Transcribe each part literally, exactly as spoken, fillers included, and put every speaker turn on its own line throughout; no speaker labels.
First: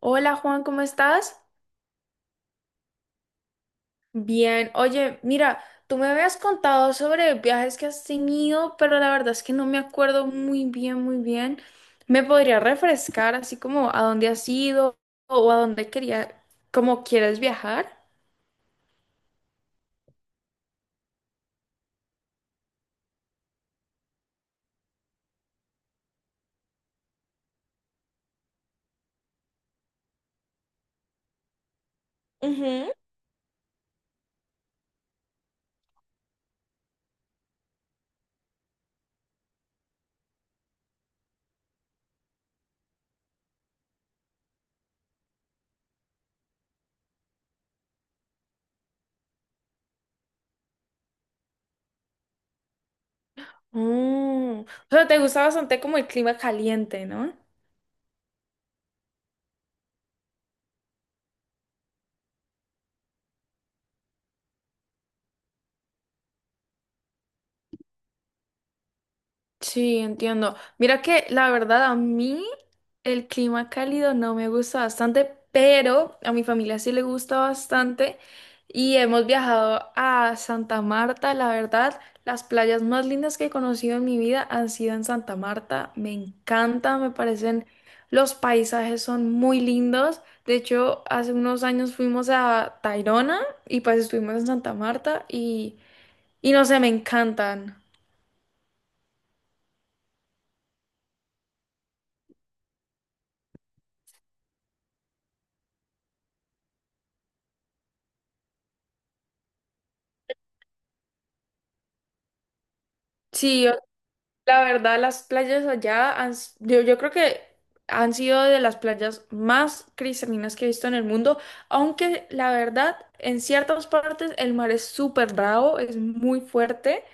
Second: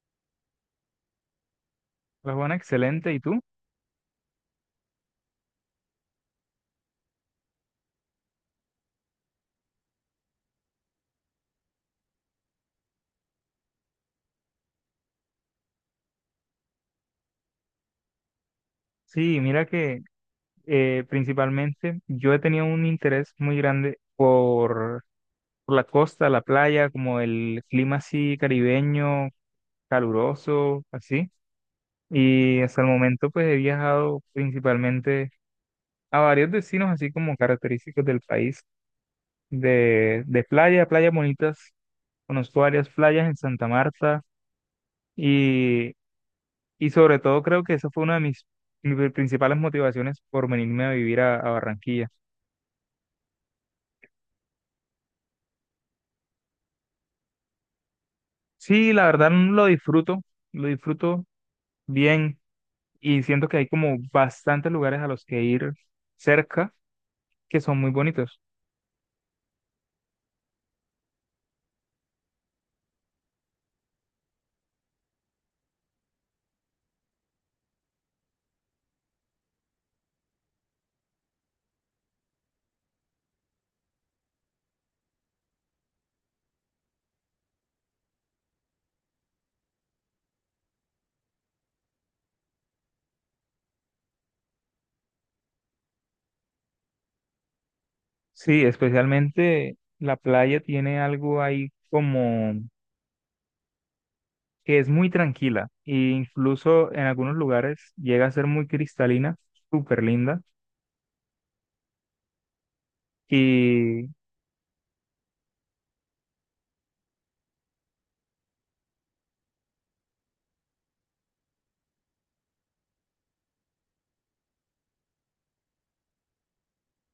Hola Juan, ¿cómo estás?
Pues bueno, excelente. ¿Y tú?
Bien, oye, mira, tú me habías contado sobre viajes que has tenido, pero la verdad es que no me acuerdo muy bien, muy bien. ¿Me podría refrescar así como a dónde has ido o a dónde quería, como quieres viajar?
Sí, mira que eh, principalmente yo he tenido un interés muy grande por, por la costa, la playa, como el clima así caribeño, caluroso, así. Y hasta el
Ujú.
momento pues he viajado principalmente a varios destinos así como característicos del país, de, de playa, playas bonitas. Conozco varias playas en Santa Marta y Y sobre todo creo que esa fue una de mis, mis pri- principales motivaciones por venirme a vivir a, a Barranquilla.
Mm, o sea, te gusta bastante como el clima caliente, ¿no?
Sí, la verdad mm, lo disfruto, lo disfruto bien y siento que hay como bastantes lugares a los que ir cerca que son muy bonitos.
Sí, entiendo. Mira que la verdad a mí el clima cálido no me gusta bastante, pero a mi familia sí le gusta bastante y hemos viajado a Santa Marta. La verdad, las playas más lindas que he conocido en mi vida han sido en Santa Marta. Me encanta, me parecen, los paisajes son muy lindos. De hecho, hace unos años fuimos a Tayrona y pues estuvimos en Santa Marta y, y no sé, me encantan.
Sí, especialmente la playa tiene algo ahí como que es muy tranquila e incluso en algunos lugares llega a ser muy cristalina, súper linda
Sí,
y
la verdad, las playas allá han, s- yo, yo creo que han sido de las playas más cristalinas que he visto en el mundo, aunque la verdad, en ciertas partes el mar es súper bravo, es muy fuerte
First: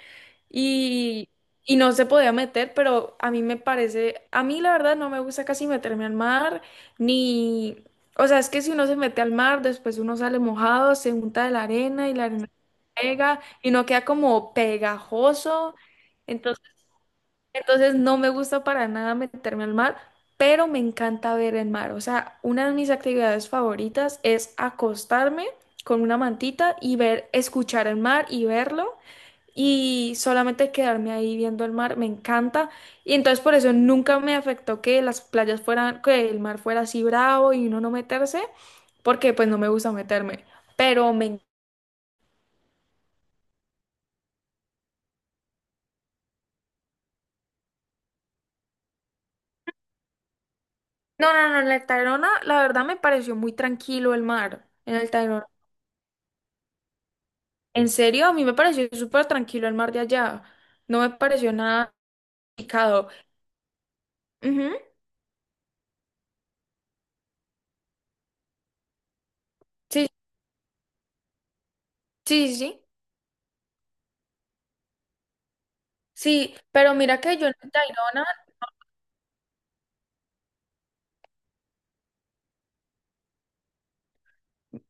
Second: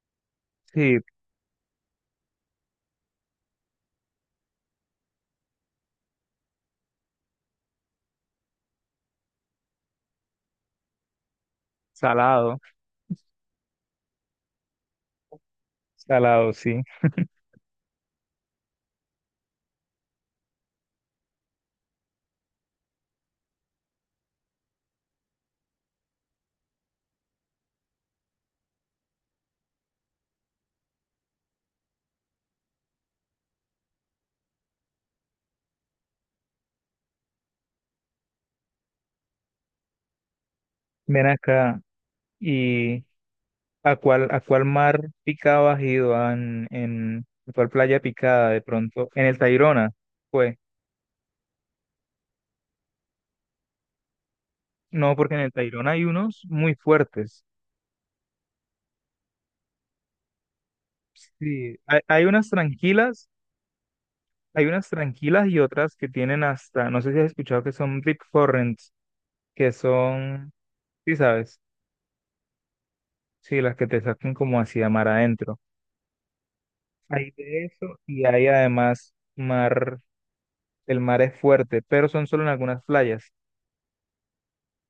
sí,
y, y no se podía meter, pero a mí me parece, a mí la verdad no me gusta casi meterme al mar, ni, o sea, es que si uno se mete al mar, después uno sale mojado, se unta de la arena y la arena
salado,
pega y no queda como pegajoso.
salado,
entonces
sí.
entonces no me gusta para nada meterme al mar, pero me encanta ver el mar. O sea, una de mis actividades favoritas es acostarme con una mantita y ver, escuchar el mar y verlo y solamente quedarme ahí viendo el mar, me encanta. Y entonces por eso nunca me afectó que las playas fueran, que el mar fuera así bravo y uno no meterse, porque pues no me gusta meterme. Pero
Ven
me...
acá. ¿Y a cuál, a cuál mar picado has ido? Ah, ¿En, en a cuál playa picada de pronto? ¿En el Tayrona? Pues,
No, no, no, en el Tayrona la verdad me pareció muy tranquilo el mar. En el
no, porque en
Tayrona.
el Tayrona hay unos muy fuertes.
En serio, a mí me pareció súper tranquilo el mar de allá. No me pareció
Sí,
nada
hay, hay unas
picado.
tranquilas, hay
Ujú,
unas tranquilas y otras que tienen hasta, no sé si has escuchado que son deep currents, que
sí,
son, sí sabes,
sí, sí. Sí,
sí, las que te sacan como hacia mar adentro.
sí, pero mira
Hay
que yo en
de
el
eso y
Tayrona,
hay además mar, el mar es fuerte, pero son solo en algunas playas.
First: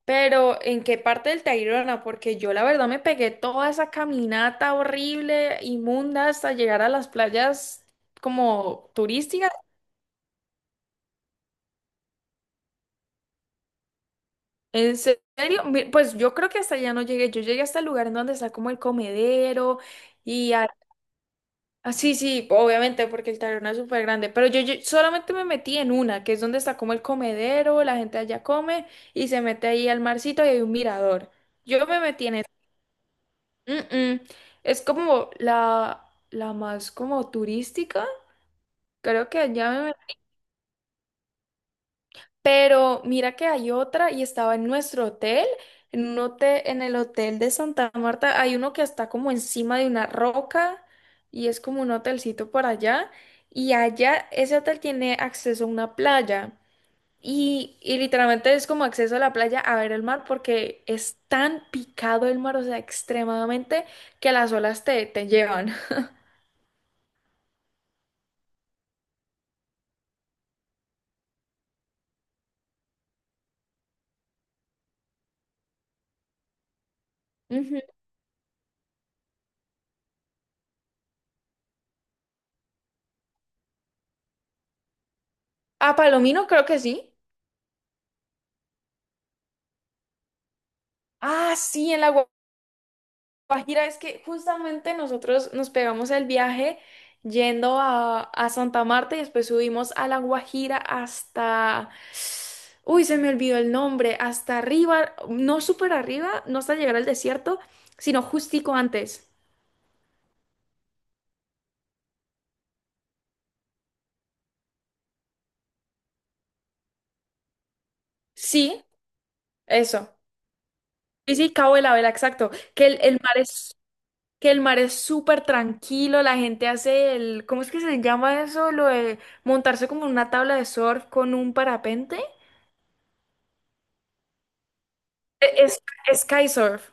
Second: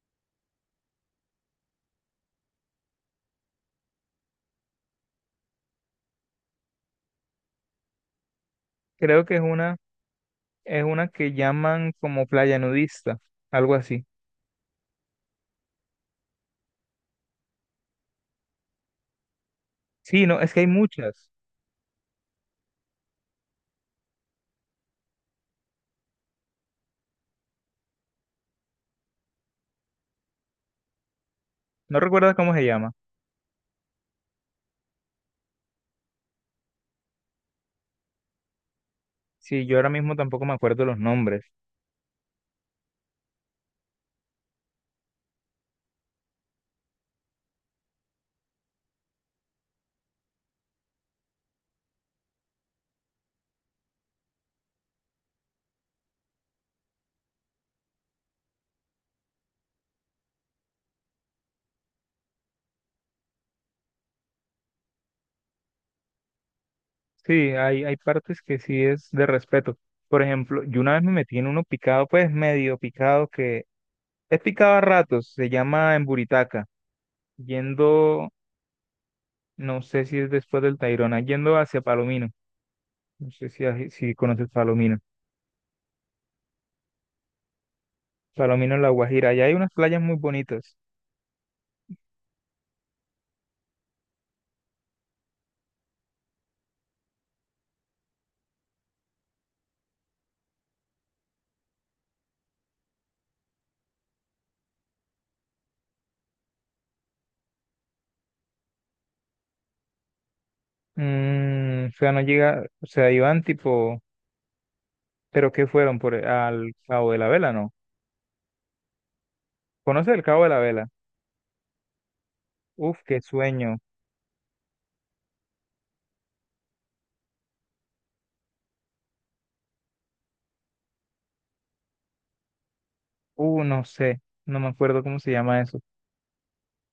pero ¿en qué parte del Tayrona? Porque yo la verdad me pegué toda esa caminata horrible, inmunda, hasta llegar a las playas como
Creo que es
turísticas.
una Es una que llaman como playa nudista, algo así.
¿En serio? Mi- Pues yo creo que hasta allá no llegué. Yo llegué hasta el lugar en donde está como el comedero
Sí, no, es
y
que hay muchas.
ah, sí, sí, obviamente, porque el taberna es súper grande, pero yo, yo solamente me metí en una, que es donde está como el comedero, la gente allá come y se mete ahí al marcito y hay un mirador. Yo me
No
metí
recuerdas
en esa.
cómo se llama.
Mm, mm. Es como la, la más como turística, creo que
Sí,
allá
yo ahora
me...
mismo tampoco me acuerdo los nombres.
Pero mira que hay otra y estaba en nuestro hotel, en un hotel, en el hotel de Santa Marta, hay uno que está como encima de una roca y es como un hotelcito por allá y allá ese hotel tiene acceso a una playa y, y literalmente es como acceso a la playa a ver el mar porque es tan picado el mar, o sea, extremadamente que las olas te, te llevan.
Sí, hay, hay partes que sí es de respeto. Por ejemplo, yo una vez me metí en uno picado, pues medio picado, que es picado a ratos, se llama Emburitaca,
Ujú.
yendo, no sé si es después del Tayrona, yendo hacia Palomino. No sé si, si conoces Palomino.
A Palomino creo que sí.
Palomino en La Guajira, allá hay unas playas muy bonitas.
Ah, sí, en la Guajira, es que justamente nosotros nos pegamos el viaje yendo a, a Santa Marta y después subimos a La Guajira hasta... Uy, se me olvidó el nombre, hasta arriba, no súper arriba, no hasta llegar al desierto, sino justico antes.
Mm, o sea, no llega, o sea, iban tipo, pero ¿qué fueron por e, al Cabo de la Vela, no?
Sí,
¿Conoce
eso.
el Cabo de la Vela?
Sí, sí, Cabo de la Vela, exacto. Que
Uf,
el, el
qué
mar es,
sueño.
que el mar es súper tranquilo, la gente hace el, ¿cómo es que se llama eso? Lo de montarse como en una tabla de surf con un parapente.
Uh, no sé, no me acuerdo cómo se
E,
llama
Es,
eso.
es sky surf.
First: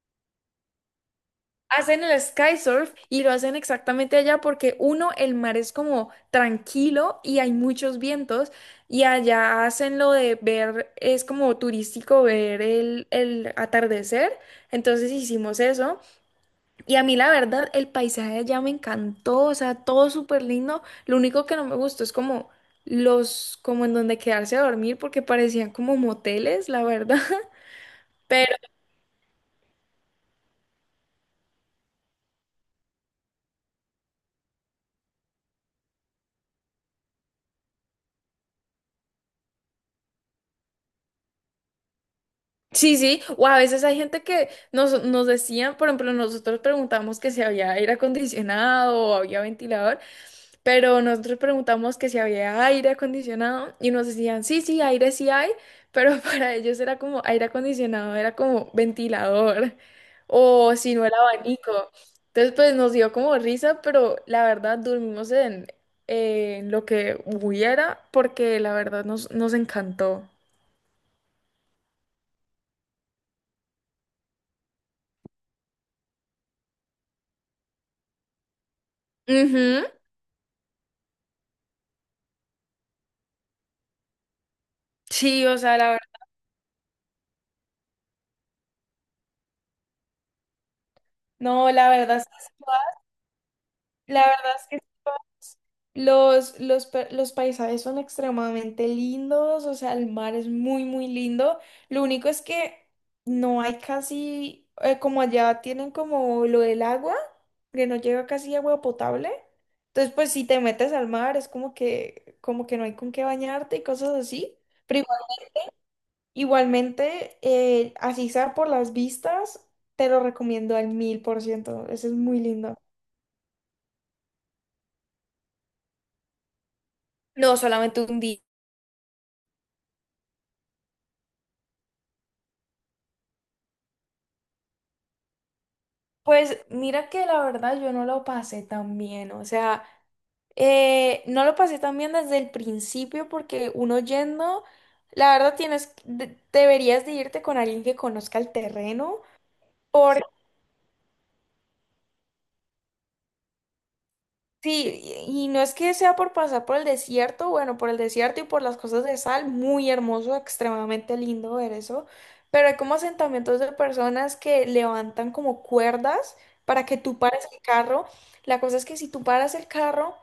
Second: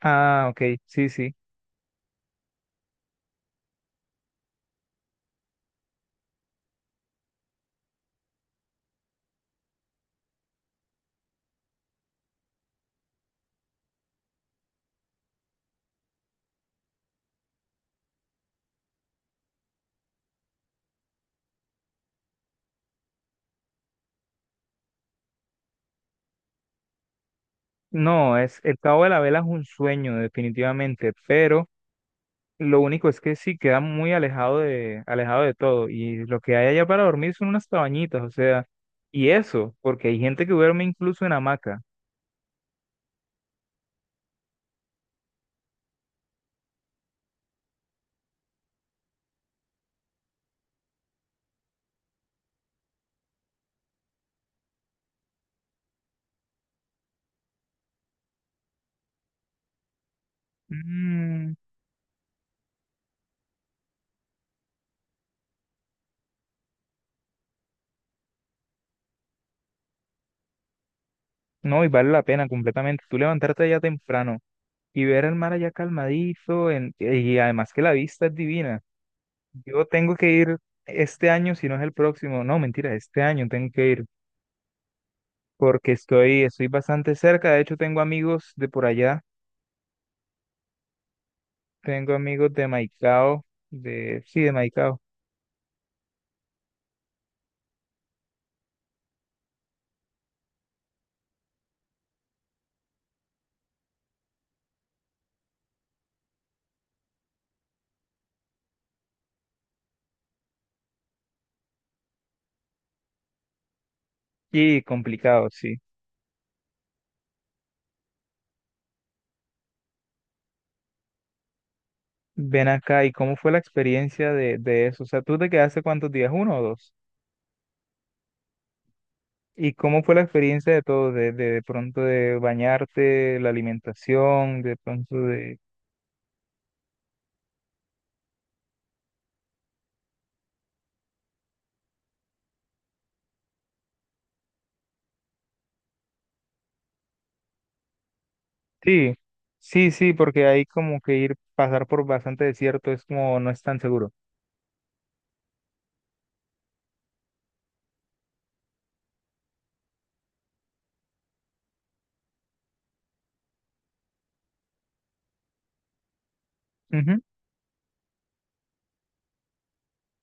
Ah, ok, sí, sí.
Hacen el sky surf y lo hacen exactamente allá porque uno, el mar es como tranquilo y hay muchos vientos y allá hacen lo de ver, es como turístico ver el, el atardecer. Entonces hicimos eso y a mí la verdad el paisaje de allá me encantó, o sea, todo súper lindo. Lo único que no me gustó es como los, como en donde quedarse a dormir porque parecían como moteles, la verdad.
No, es el Cabo de la Vela es un sueño definitivamente, pero lo único es que sí queda muy alejado de alejado de todo y lo que hay allá para dormir son unas cabañitas, o sea, y eso, porque hay gente que duerme incluso en hamaca.
Sí, sí, o a veces hay gente que nos, nos decían, por ejemplo, nosotros preguntamos que si había aire acondicionado o había ventilador, pero nosotros preguntamos que si había aire acondicionado y nos decían, sí, sí, aire sí hay, pero para ellos era como aire acondicionado, era como ventilador o si no era
Mm.
abanico. Entonces, pues nos dio como risa, pero la verdad dormimos en, en lo que hubiera porque la verdad nos, nos encantó.
No, y vale la pena completamente. Tú levantarte allá temprano y ver el mar allá calmadizo, en- y además que la vista es divina.
Ujú.
Yo tengo que ir este año, si no es el próximo. No, mentira, este año tengo que ir
Sí, o sea, la
porque
verdad.
estoy, estoy bastante cerca. De hecho, tengo amigos de por allá.
No, la
Tengo
verdad, es-
amigos de Maicao, de,
la
sí, de
verdad es que
Maicao.
los, los, pa- los paisajes son extremadamente lindos, o sea, el mar es muy, muy lindo. Lo único es que no hay casi, eh, como allá tienen como lo del agua, que no llega casi agua potable. Entonces, pues si te metes al mar, es como que, como que no hay con qué bañarte y cosas así.
Y
Pero igual-
complicado, sí.
Igualmente, eh, así sea por las vistas, te lo recomiendo al mil por ciento. Eso es muy
Ven
lindo.
acá, ¿y cómo fue la experiencia de, de eso? O sea, ¿tú te quedaste cuántos días? ¿Uno o dos?
No, solamente un día.
¿Y cómo fue la experiencia de todo? De, de, de pronto de bañarte, la alimentación, de pronto de...
Pues mira que la verdad yo no lo pasé tan bien, o sea, eh, no lo pasé tan bien desde el principio porque uno yendo, la verdad tienes, de- deberías de irte con alguien que conozca el
Sí,
terreno,
sí, sí,
por
porque ahí como que ir, pasar por bastante desierto es como no es tan seguro.
sí, y y no es que sea por pasar por el desierto, bueno, por el desierto y por las cosas de sal, muy hermoso, extremadamente lindo ver eso, pero hay como asentamientos de personas que levantan como cuerdas para que tú
Ujú.
pares el carro, la cosa es que si tú paras el carro,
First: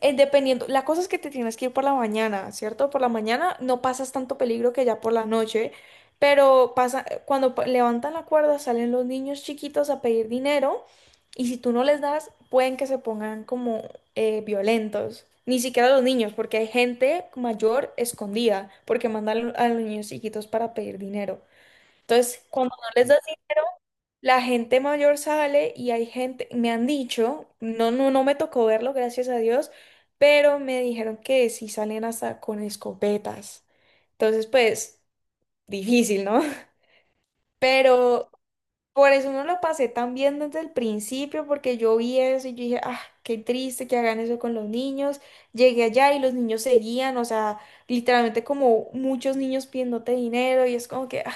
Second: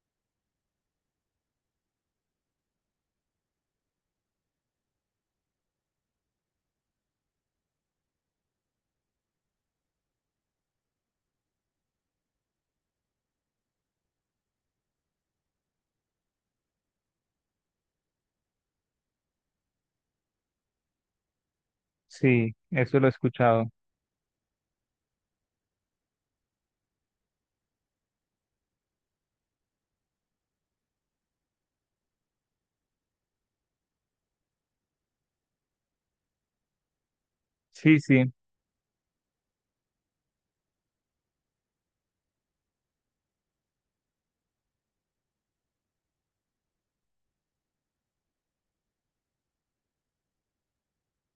eh, dependiendo, la cosa es que te tienes que ir por la mañana, ¿cierto? Por la mañana no pasas tanto peligro que ya por la noche, pero pasa, eh, cuando pa- levantan la cuerda salen los niños chiquitos a pedir dinero y si tú no les das, pueden que se pongan como eh, violentos. Ni siquiera los niños, porque hay gente mayor escondida, porque mandan a los niños chiquitos para pedir dinero. Entonces,
Sí,
cuando no
eso lo
les
he
das dinero,
escuchado.
la gente mayor sale y hay gente, me han dicho, no, no, no me tocó verlo, gracias a Dios, pero me dijeron que sí salen hasta con escopetas. Entonces, pues, difícil, ¿no?
Sí,
Pero
sí,
por eso no lo pasé tan bien desde el principio, porque yo vi eso y yo dije, ah, qué triste que hagan eso con los niños. Llegué allá y los niños seguían, o sea, literalmente como muchos niños pidiéndote dinero y es como que, ah,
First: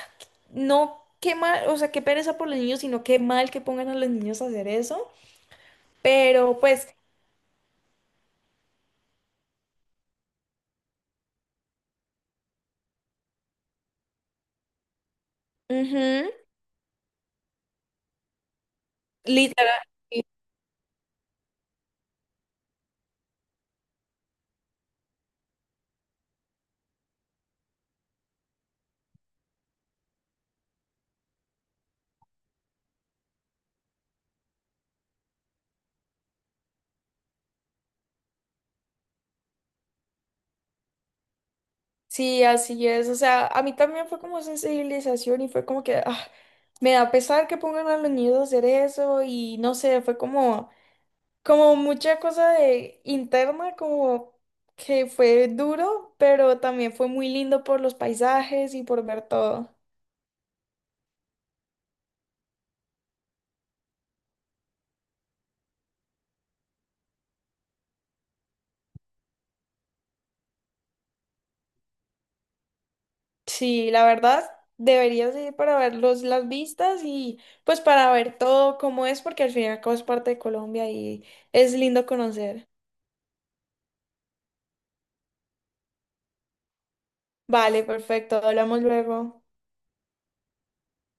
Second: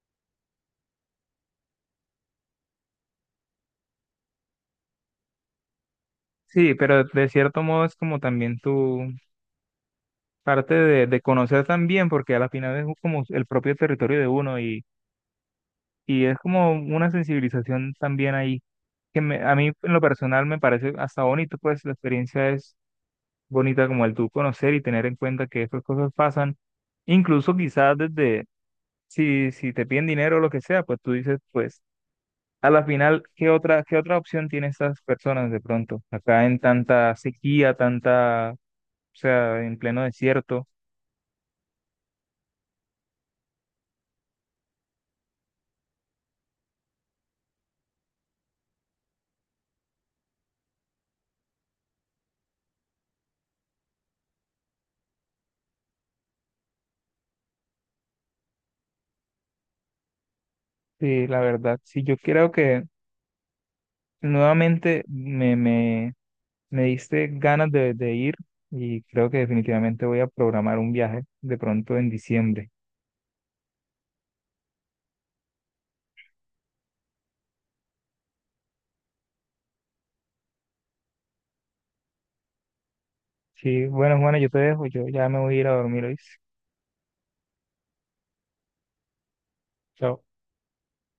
no, qué mal, o sea, qué pereza por los niños, sino qué mal que pongan a los niños a hacer eso. Pero
sí,
pues,
pero de cierto modo es como también tu parte de, de conocer también, porque a la final es como el propio territorio de uno y, y
ujú,
es como una sensibilización también ahí, que me- a mí
literal,
en lo
sí,
personal me parece hasta bonito, pues la experiencia es bonita como el tú conocer y tener en cuenta que estas cosas pasan, incluso quizás desde, si, si te piden dinero o lo que sea, pues tú dices, pues a la final, ¿qué otra, qué otra opción tienen estas personas de pronto? Acá en tanta sequía, tanta, o sea, en pleno desierto.
sí, así es. O sea, a mí también fue como sensibilización y fue como que, ah, me da pesar que pongan a los niños a hacer eso y no sé, fue como... como mucha cosa de interna, como que fue duro, pero también fue muy lindo por los paisajes y por ver todo.
Sí, la verdad, sí, yo creo que nuevamente me, me, me diste ganas de, de ir y creo que definitivamente voy a programar un viaje de pronto en diciembre.
Sí, la verdad, deberías ir para ver los, las vistas y pues para ver todo cómo es, porque al fin y al cabo es parte de Colombia y es lindo conocer.
Sí, bueno, Juana, yo te dejo, yo ya me voy a ir a dormir hoy.
Vale, perfecto, hablamos luego.
Chao.